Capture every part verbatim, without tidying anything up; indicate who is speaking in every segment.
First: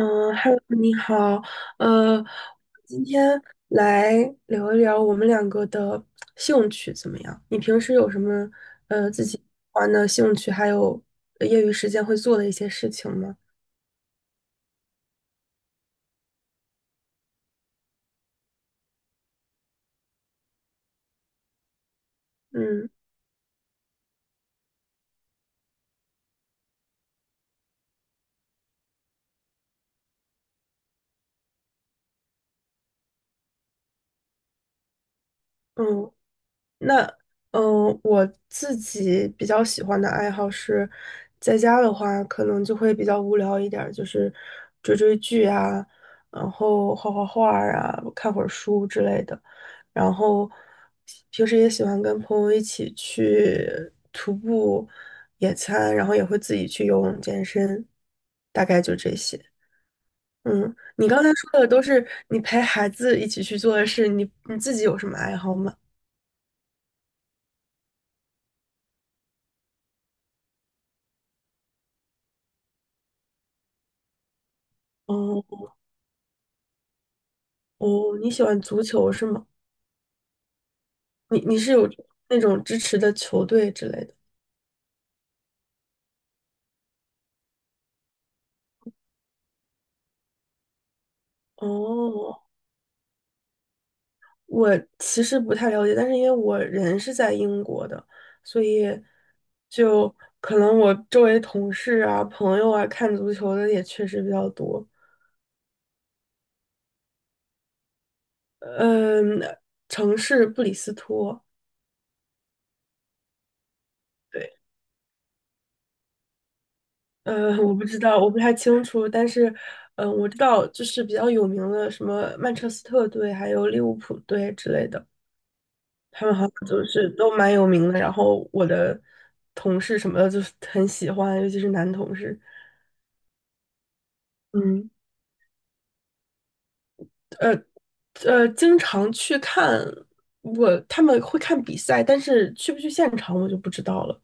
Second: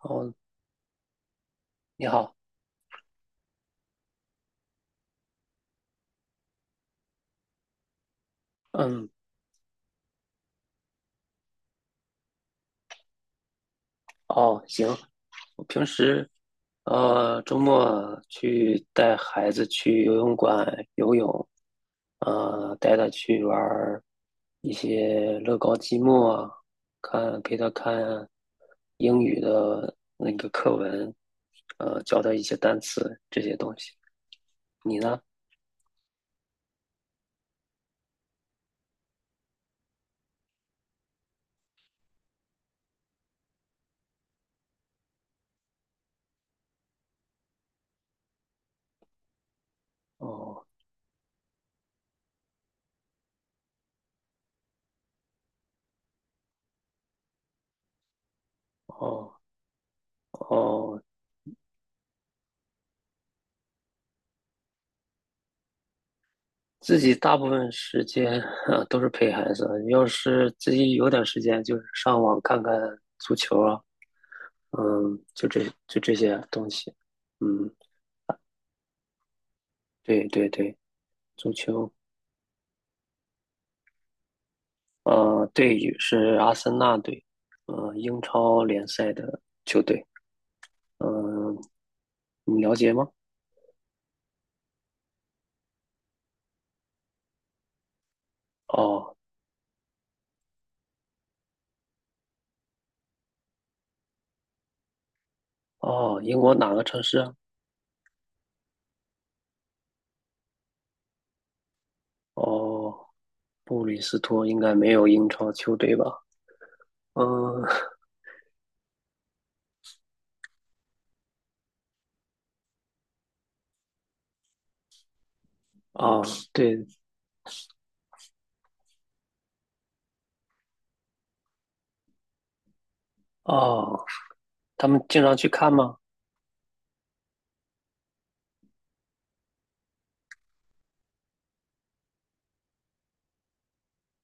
Speaker 1: 哦，
Speaker 2: ，Hello，你好，
Speaker 1: 你
Speaker 2: 呃，
Speaker 1: 好。
Speaker 2: 今天来聊一聊我们两个的兴趣怎么样？你平时有什么
Speaker 1: 嗯，
Speaker 2: 呃自己玩的兴趣，还有呃业余时间会做的一些事情吗？
Speaker 1: 哦，行，我平时呃周末去带孩子去游泳馆游泳。呃，
Speaker 2: 嗯
Speaker 1: 带他去玩儿一些乐高积木啊，看陪他看英语的那个课文。呃，教他一些单词这些东西。你呢？
Speaker 2: 嗯，那嗯，呃我自己比较喜欢的爱好是，在家的话可能就会比较无聊一点儿，就是追追剧啊，然后画画画儿啊，看会儿书之类的。然后
Speaker 1: 哦
Speaker 2: 平时也喜欢跟朋友一起去徒步、野餐，然后也会自己去游泳、健身，大概就这
Speaker 1: 哦
Speaker 2: 些。嗯，
Speaker 1: 哦，
Speaker 2: 你刚才说的都是你陪孩子一起去做的事，你你自己有什么爱好吗？
Speaker 1: 自己大部分时间啊都是陪孩子，要是自己有点时间，就是上网看看足球啊。嗯，就这就这些东西。嗯，
Speaker 2: 哦，你喜欢足球是吗？
Speaker 1: 对对对，
Speaker 2: 你
Speaker 1: 足
Speaker 2: 你是有
Speaker 1: 球。
Speaker 2: 那种支持的球队之类的？
Speaker 1: 呃，队宇是阿森纳队。呃，英超联赛的球队。嗯、
Speaker 2: 哦，
Speaker 1: 你了解吗？
Speaker 2: 我其实不太了解，但是因为我人是在英国的，所以
Speaker 1: 哦
Speaker 2: 就可能我周围同事啊、朋友啊看足球的也确实比较多。
Speaker 1: 哦，英国哪个城市啊？
Speaker 2: 嗯，城市布里斯托，
Speaker 1: 哦，布里斯托
Speaker 2: 对，
Speaker 1: 应该没有英超球队吧？
Speaker 2: 呃，
Speaker 1: 嗯，
Speaker 2: 我不知道，我不太清楚，但是，嗯，我知道就是比较有名的什么曼彻斯特队，还有利物浦队之类的。
Speaker 1: 哦，
Speaker 2: 他们好像就
Speaker 1: 对，
Speaker 2: 是都蛮有名的，然后我的同事什么的就是很喜欢，尤其是男同事，
Speaker 1: 哦，他
Speaker 2: 嗯，
Speaker 1: 们经常去看吗？
Speaker 2: 呃呃，经常去看我他们会看比赛，但是去不去现场我就不知道了。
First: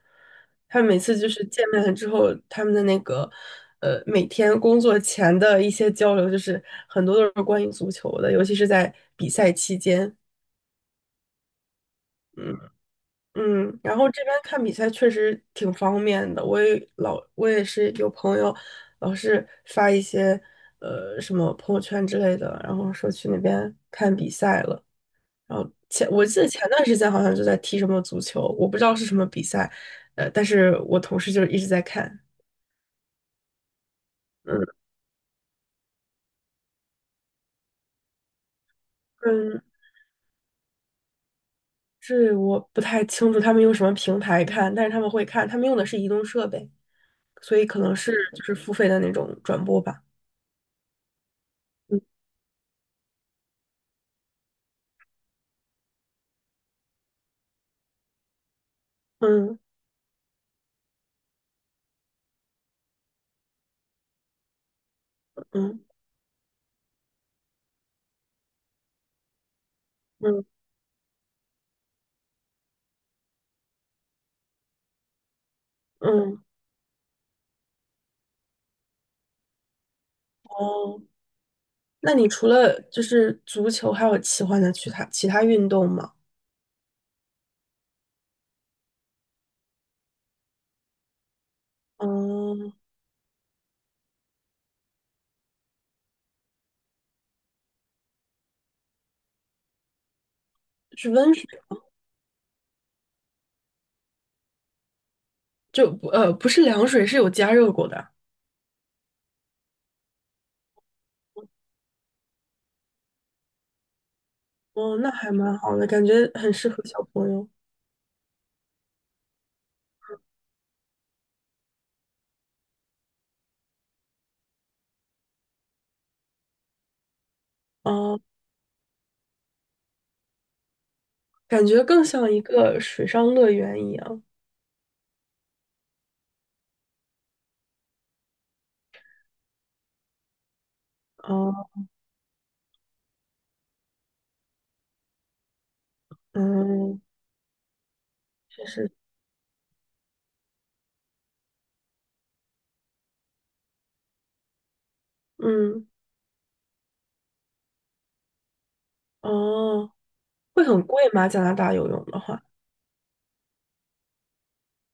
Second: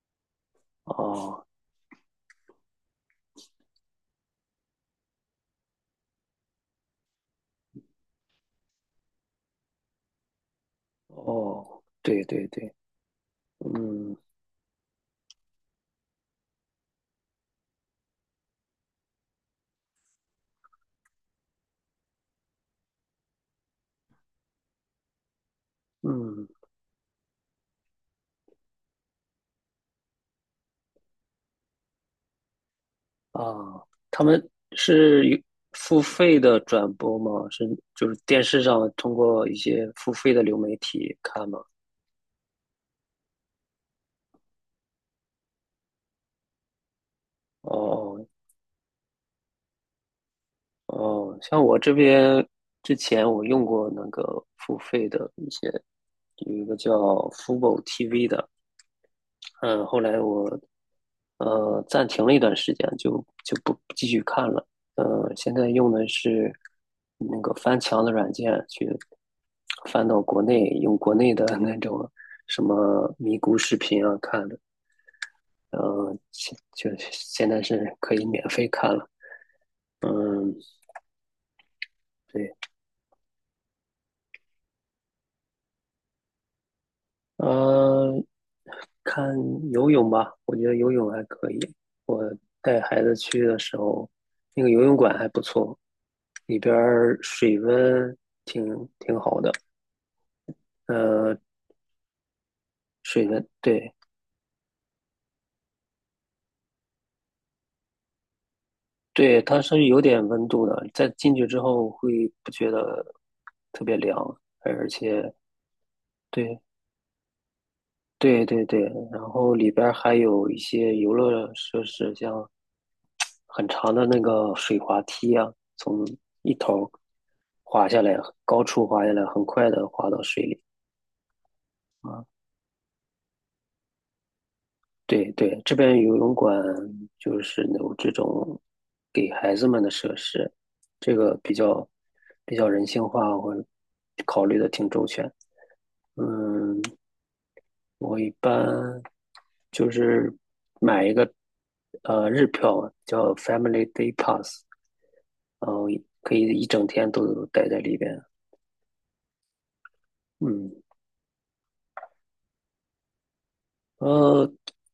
Speaker 2: 他们每次就
Speaker 1: 哦
Speaker 2: 是见面了之后，他们的那个呃每天工作前的一些交流，就是很多都是关于足球的，尤其是在比赛期间。
Speaker 1: 哦，对对
Speaker 2: 嗯。
Speaker 1: 对，
Speaker 2: 嗯，然后
Speaker 1: 嗯
Speaker 2: 这边看比赛确实挺方便的，我也老我也是有朋友老是发一些呃什么朋友圈之类的，然后说去那边看比赛了。然后前我记得
Speaker 1: 嗯
Speaker 2: 前段时间好像就在踢什么足球，我不知道是什么比赛，呃，但是我同事就是一直在看。
Speaker 1: 啊，他们
Speaker 2: 嗯
Speaker 1: 是有付费的转播吗？是就是电视上通过一
Speaker 2: 嗯，
Speaker 1: 些付费的流媒体看吗？
Speaker 2: 这我不太清楚他们用什么平台看，但是他们会看，他们用的是移动设备，所以可能是
Speaker 1: 哦
Speaker 2: 就是付费的那种转播吧。
Speaker 1: 哦，像我这
Speaker 2: 嗯
Speaker 1: 边之前我用过那个付费的一些，有一个叫 Fubo T V 的。
Speaker 2: 嗯
Speaker 1: 嗯，后来我呃，暂停了一段时间，就就不不继续看了。呃，现在
Speaker 2: 嗯。
Speaker 1: 用的是那个翻墙的软件去翻到国
Speaker 2: 嗯
Speaker 1: 内，用国内的那种什么咪咕视频啊看的。呃，
Speaker 2: 嗯
Speaker 1: 现就现在是可以免费看了。嗯，
Speaker 2: 哦，那你除
Speaker 1: 对。
Speaker 2: 了就是足球，还有喜欢的其他其他运动吗？
Speaker 1: 呃，看游泳吧，我觉得游泳还可以。我
Speaker 2: 嗯，
Speaker 1: 带孩子去的时候，那个游泳馆还不错，里边儿水温挺挺好的。
Speaker 2: 是温
Speaker 1: 呃，
Speaker 2: 水，
Speaker 1: 水的，对
Speaker 2: 就不呃不是凉水，是有加热过的。
Speaker 1: 对，它是有点温度的，在进去之后会不觉得特别凉，而
Speaker 2: 哦，那还
Speaker 1: 且
Speaker 2: 蛮好的，感觉很
Speaker 1: 对
Speaker 2: 适合小朋友。
Speaker 1: 对对对，然后里边儿还有一些游乐设施，像很长的那个水滑梯啊，从一头儿滑下来，
Speaker 2: 哦，
Speaker 1: 高处滑下来，很快的滑到水里。
Speaker 2: 感觉更像
Speaker 1: 啊
Speaker 2: 一个水上乐园一样。
Speaker 1: 对对，这边游泳馆就是有这种给孩子们的设施，这个比
Speaker 2: 哦，
Speaker 1: 较比较人性化，我考虑的挺周全。嗯，
Speaker 2: 嗯，
Speaker 1: 我一
Speaker 2: 确实，
Speaker 1: 般就是买一个呃日票嘛叫 Family Day Pass。然后
Speaker 2: 嗯，
Speaker 1: 可以一整天都待在里边。
Speaker 2: 哦，会
Speaker 1: 嗯，
Speaker 2: 很贵吗？加拿大游泳的话，
Speaker 1: 呃，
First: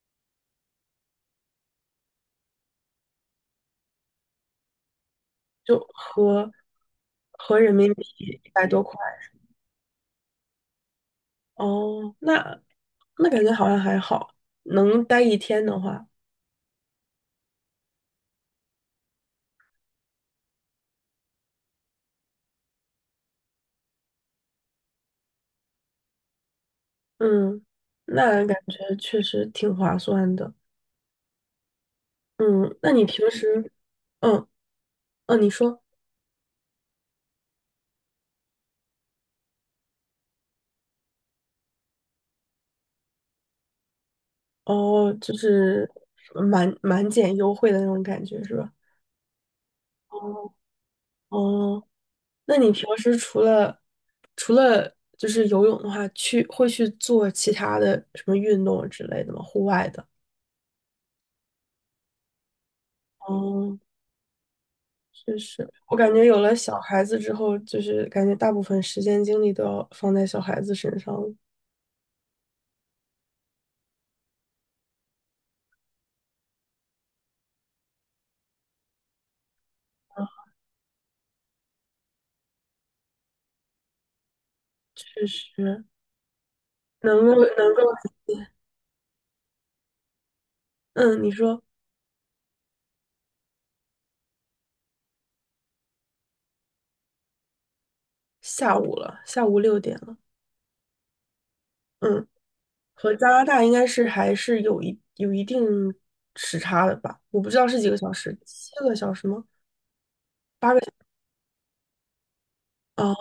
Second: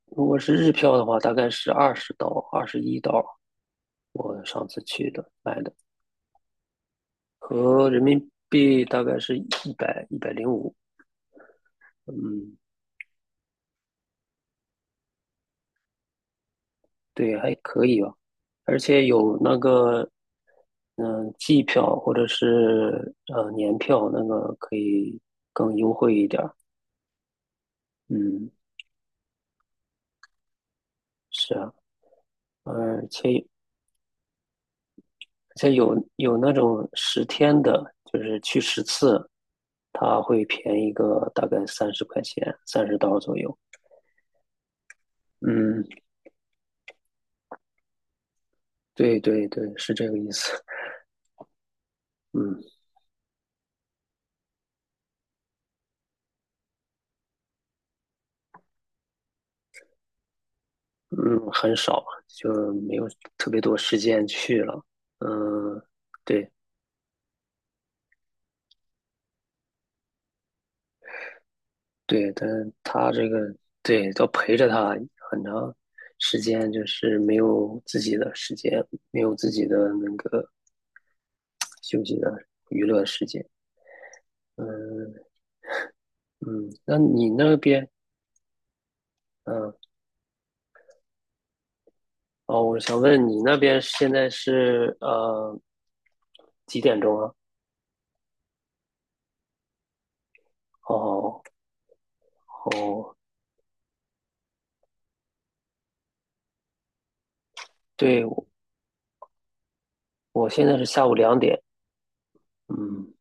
Speaker 1: 如果是日票的话，大概是二十刀，二十一刀。我上次去的买的。
Speaker 2: 就合合人
Speaker 1: 和
Speaker 2: 民
Speaker 1: 人
Speaker 2: 币
Speaker 1: 民
Speaker 2: 一百多
Speaker 1: 币
Speaker 2: 块。
Speaker 1: 大概是一百一百零五，
Speaker 2: 哦，
Speaker 1: 嗯，
Speaker 2: 那那感觉好像还好，能待一天的话，
Speaker 1: 对，还可以吧。而且有那个，嗯、季票或者是呃年票，那个可以更优惠一点儿。
Speaker 2: 嗯，那
Speaker 1: 嗯，
Speaker 2: 感觉确实挺划算的。
Speaker 1: 是啊，
Speaker 2: 嗯，那你
Speaker 1: 而
Speaker 2: 平
Speaker 1: 且
Speaker 2: 时，嗯嗯，你
Speaker 1: 而且
Speaker 2: 说，
Speaker 1: 有有那种十天的，就是去十次，它会便宜个大概三十块钱，三十刀左右。
Speaker 2: 哦，就
Speaker 1: 嗯，
Speaker 2: 是满满减优惠的那种感觉是吧？
Speaker 1: 对对对，是这个意思。
Speaker 2: 哦哦，那
Speaker 1: 嗯。
Speaker 2: 你平时除了除了就是游泳的话，去会去做其他的什么运动之类的吗？户外的？
Speaker 1: 嗯，很少，就没有特别多
Speaker 2: 哦
Speaker 1: 时间去了。
Speaker 2: 确实，
Speaker 1: 嗯，
Speaker 2: 我感觉有
Speaker 1: 对
Speaker 2: 了小孩子之后，就是感觉大部分时间精力都要放在小孩子身上了。
Speaker 1: 对，但是他这个对都陪着他很长时间，就是没有自己的时间，没有自己的那个休息的娱乐时间。嗯
Speaker 2: 确实，
Speaker 1: 嗯，那
Speaker 2: 能
Speaker 1: 你
Speaker 2: 够
Speaker 1: 那
Speaker 2: 能够，
Speaker 1: 边，嗯，
Speaker 2: 嗯，你说
Speaker 1: 哦，我想问你那边现在是呃几点钟啊？
Speaker 2: 下午了，下午六点了，
Speaker 1: 哦
Speaker 2: 嗯，
Speaker 1: 哦，
Speaker 2: 和加拿大应该是还是有一有一定时差的吧？我不知道是几个小
Speaker 1: 对，
Speaker 2: 时，七个小时吗？
Speaker 1: 我现
Speaker 2: 八
Speaker 1: 在
Speaker 2: 个
Speaker 1: 是
Speaker 2: 小时？
Speaker 1: 下午两点。嗯，
Speaker 2: 哦，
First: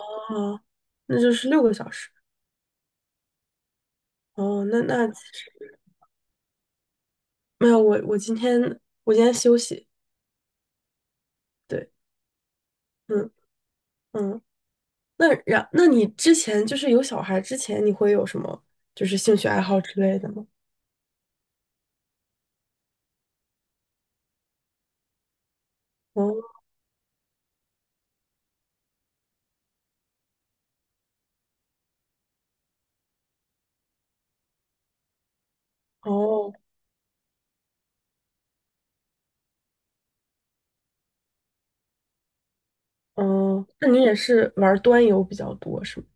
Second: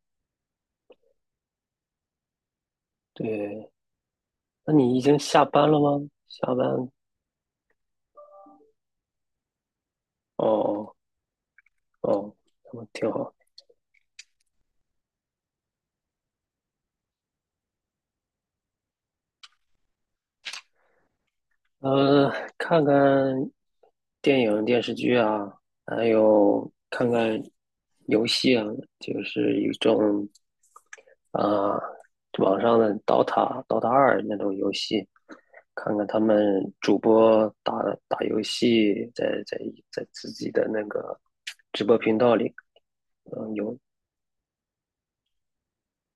Speaker 2: 那就是六个小时。
Speaker 1: 对。
Speaker 2: 哦，
Speaker 1: 那
Speaker 2: 那
Speaker 1: 你已
Speaker 2: 那其
Speaker 1: 经下班
Speaker 2: 实
Speaker 1: 了吗？下班
Speaker 2: 没有，我我今天我今天休息，
Speaker 1: 哦
Speaker 2: 对，
Speaker 1: 哦，那挺
Speaker 2: 嗯
Speaker 1: 好。
Speaker 2: 嗯。那然，那你之前就是有小孩之前，你会有什么就是兴趣爱好之类的吗？
Speaker 1: 呃，看看电影、电视剧啊，还
Speaker 2: 哦
Speaker 1: 有看看游戏啊，就是一种啊、网上的 DOTA、DOTA 二那种游戏，看看他们
Speaker 2: 哦
Speaker 1: 主播打打游戏在，在在自己的那个直播频道里。嗯、
Speaker 2: 哦，
Speaker 1: 有。
Speaker 2: 那你也是玩端游比较多是吗？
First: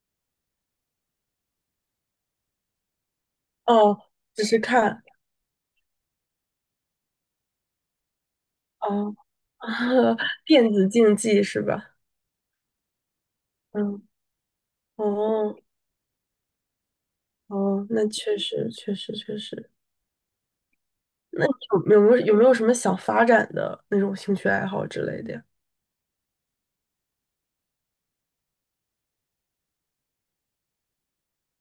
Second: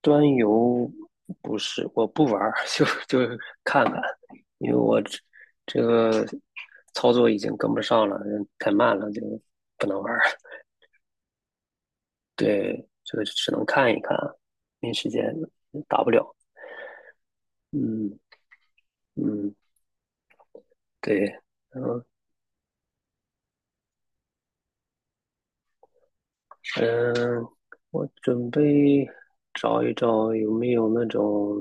Speaker 1: 端游不是，我不玩儿，就就是看
Speaker 2: 哦，
Speaker 1: 看。
Speaker 2: 只是
Speaker 1: 因为我
Speaker 2: 看
Speaker 1: 这这个操作已经跟不上了，太慢了，
Speaker 2: 哦，
Speaker 1: 就不能玩 儿。
Speaker 2: 电子竞技是吧？
Speaker 1: 对，这个只能看一
Speaker 2: 嗯，
Speaker 1: 看啊，没时间，
Speaker 2: 哦
Speaker 1: 打不了。
Speaker 2: 哦，那
Speaker 1: 嗯
Speaker 2: 确实确实确
Speaker 1: 嗯，
Speaker 2: 实。
Speaker 1: 对，
Speaker 2: 那你
Speaker 1: 然
Speaker 2: 有有
Speaker 1: 后
Speaker 2: 没有有没有什么想发展的那种兴趣爱好之类的呀？
Speaker 1: 嗯，我准备找一找有没有那种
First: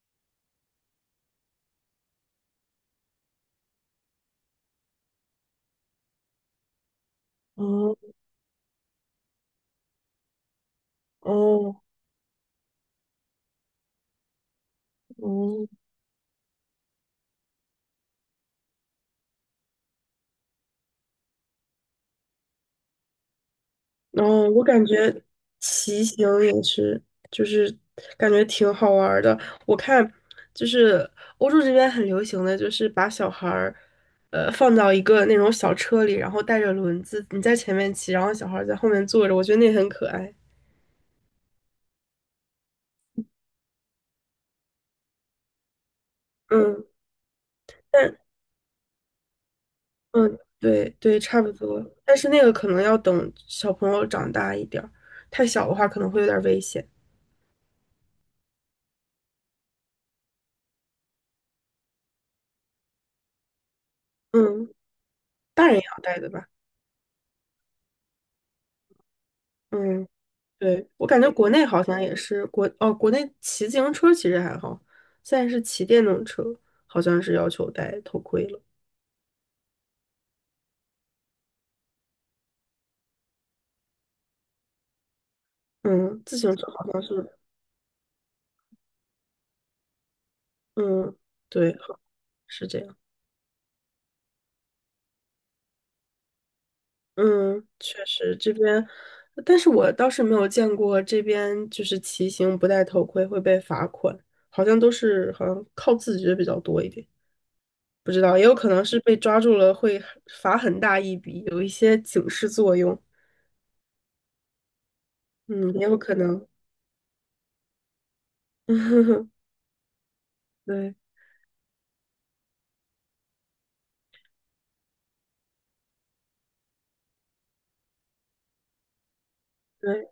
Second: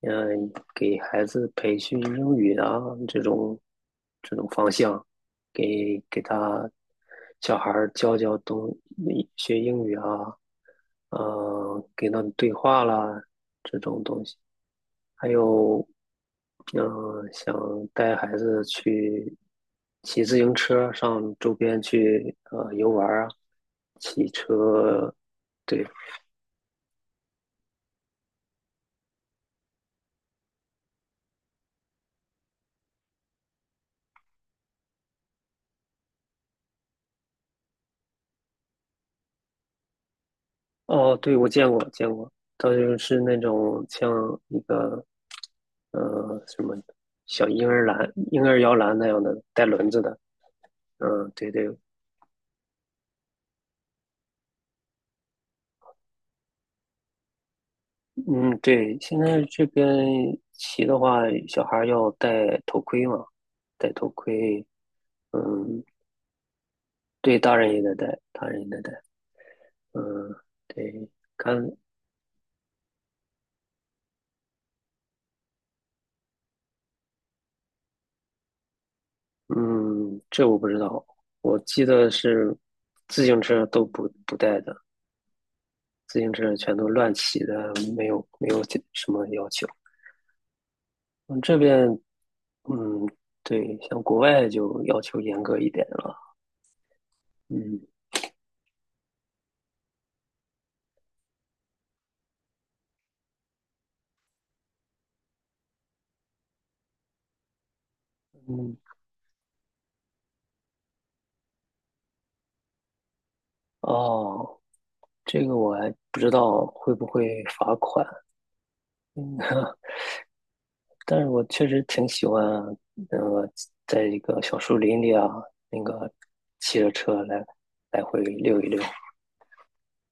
Speaker 1: 嗯，给孩子培训英语啊，这种这种方向，给给他小孩儿教
Speaker 2: 哦
Speaker 1: 教东学英语啊，
Speaker 2: 哦
Speaker 1: 呃，给他们对话啦这种东西，还
Speaker 2: 哦，
Speaker 1: 有嗯、呃想带孩子去骑自行车上周边去呃游玩儿啊，骑
Speaker 2: 嗯，我感
Speaker 1: 车，
Speaker 2: 觉
Speaker 1: 对，
Speaker 2: 骑行也是，就是感觉挺好玩儿的。我看就是欧洲这边很流行的就是把小孩儿，呃，放到一个那种小车里，然后带着轮子，你在前面骑，然后小孩儿在后面坐着，我觉得那很可爱。
Speaker 1: 哦，对，我见过见过。它就是那种像一个嗯，什么
Speaker 2: 嗯，
Speaker 1: 小婴儿篮、
Speaker 2: 但
Speaker 1: 婴儿摇篮那样的，带轮子的。
Speaker 2: 嗯，对对，
Speaker 1: 嗯，
Speaker 2: 差
Speaker 1: 对
Speaker 2: 不
Speaker 1: 对，
Speaker 2: 多。但是那个可能要等小朋友长大一点儿，太小的话可能会有点儿危险。
Speaker 1: 嗯，对，现在这边骑的话，小孩儿要戴头盔嘛，戴头盔，
Speaker 2: 嗯，大人也
Speaker 1: 嗯，
Speaker 2: 要带的吧？
Speaker 1: 对，大人也得戴，大人也得戴，
Speaker 2: 嗯。
Speaker 1: 嗯，
Speaker 2: 对，我
Speaker 1: 对，
Speaker 2: 感觉国
Speaker 1: 看，
Speaker 2: 内好像也是国哦，国内骑自行车其实还好，现在是骑电动车，好像是要求戴头盔了。
Speaker 1: 嗯，这我不知道，我记得是自行车都不不带的，自
Speaker 2: 嗯，
Speaker 1: 行
Speaker 2: 自
Speaker 1: 车
Speaker 2: 行车
Speaker 1: 全
Speaker 2: 好
Speaker 1: 都
Speaker 2: 像
Speaker 1: 乱
Speaker 2: 是，
Speaker 1: 骑的，没有没有什么要求。
Speaker 2: 嗯，
Speaker 1: 嗯，这
Speaker 2: 对，
Speaker 1: 边
Speaker 2: 好是这样。
Speaker 1: 嗯，对，像国外就要求严格一点了。
Speaker 2: 嗯，
Speaker 1: 嗯
Speaker 2: 确实这边，但是我倒是没有见过这边就是骑行不戴头盔会被罚款，好像都是好像靠自觉比较多一点。不知道，也有可
Speaker 1: 嗯，
Speaker 2: 能是被抓住了会罚很大一笔，有一些警示作用。
Speaker 1: 哦，这个
Speaker 2: 嗯，
Speaker 1: 我
Speaker 2: 也
Speaker 1: 还
Speaker 2: 有可
Speaker 1: 不知
Speaker 2: 能。
Speaker 1: 道会不会罚款。嗯，
Speaker 2: 对。
Speaker 1: 但是我确实挺喜欢，呃，在一个小树林里啊，那个骑着车来来回溜一溜。
Speaker 2: 对，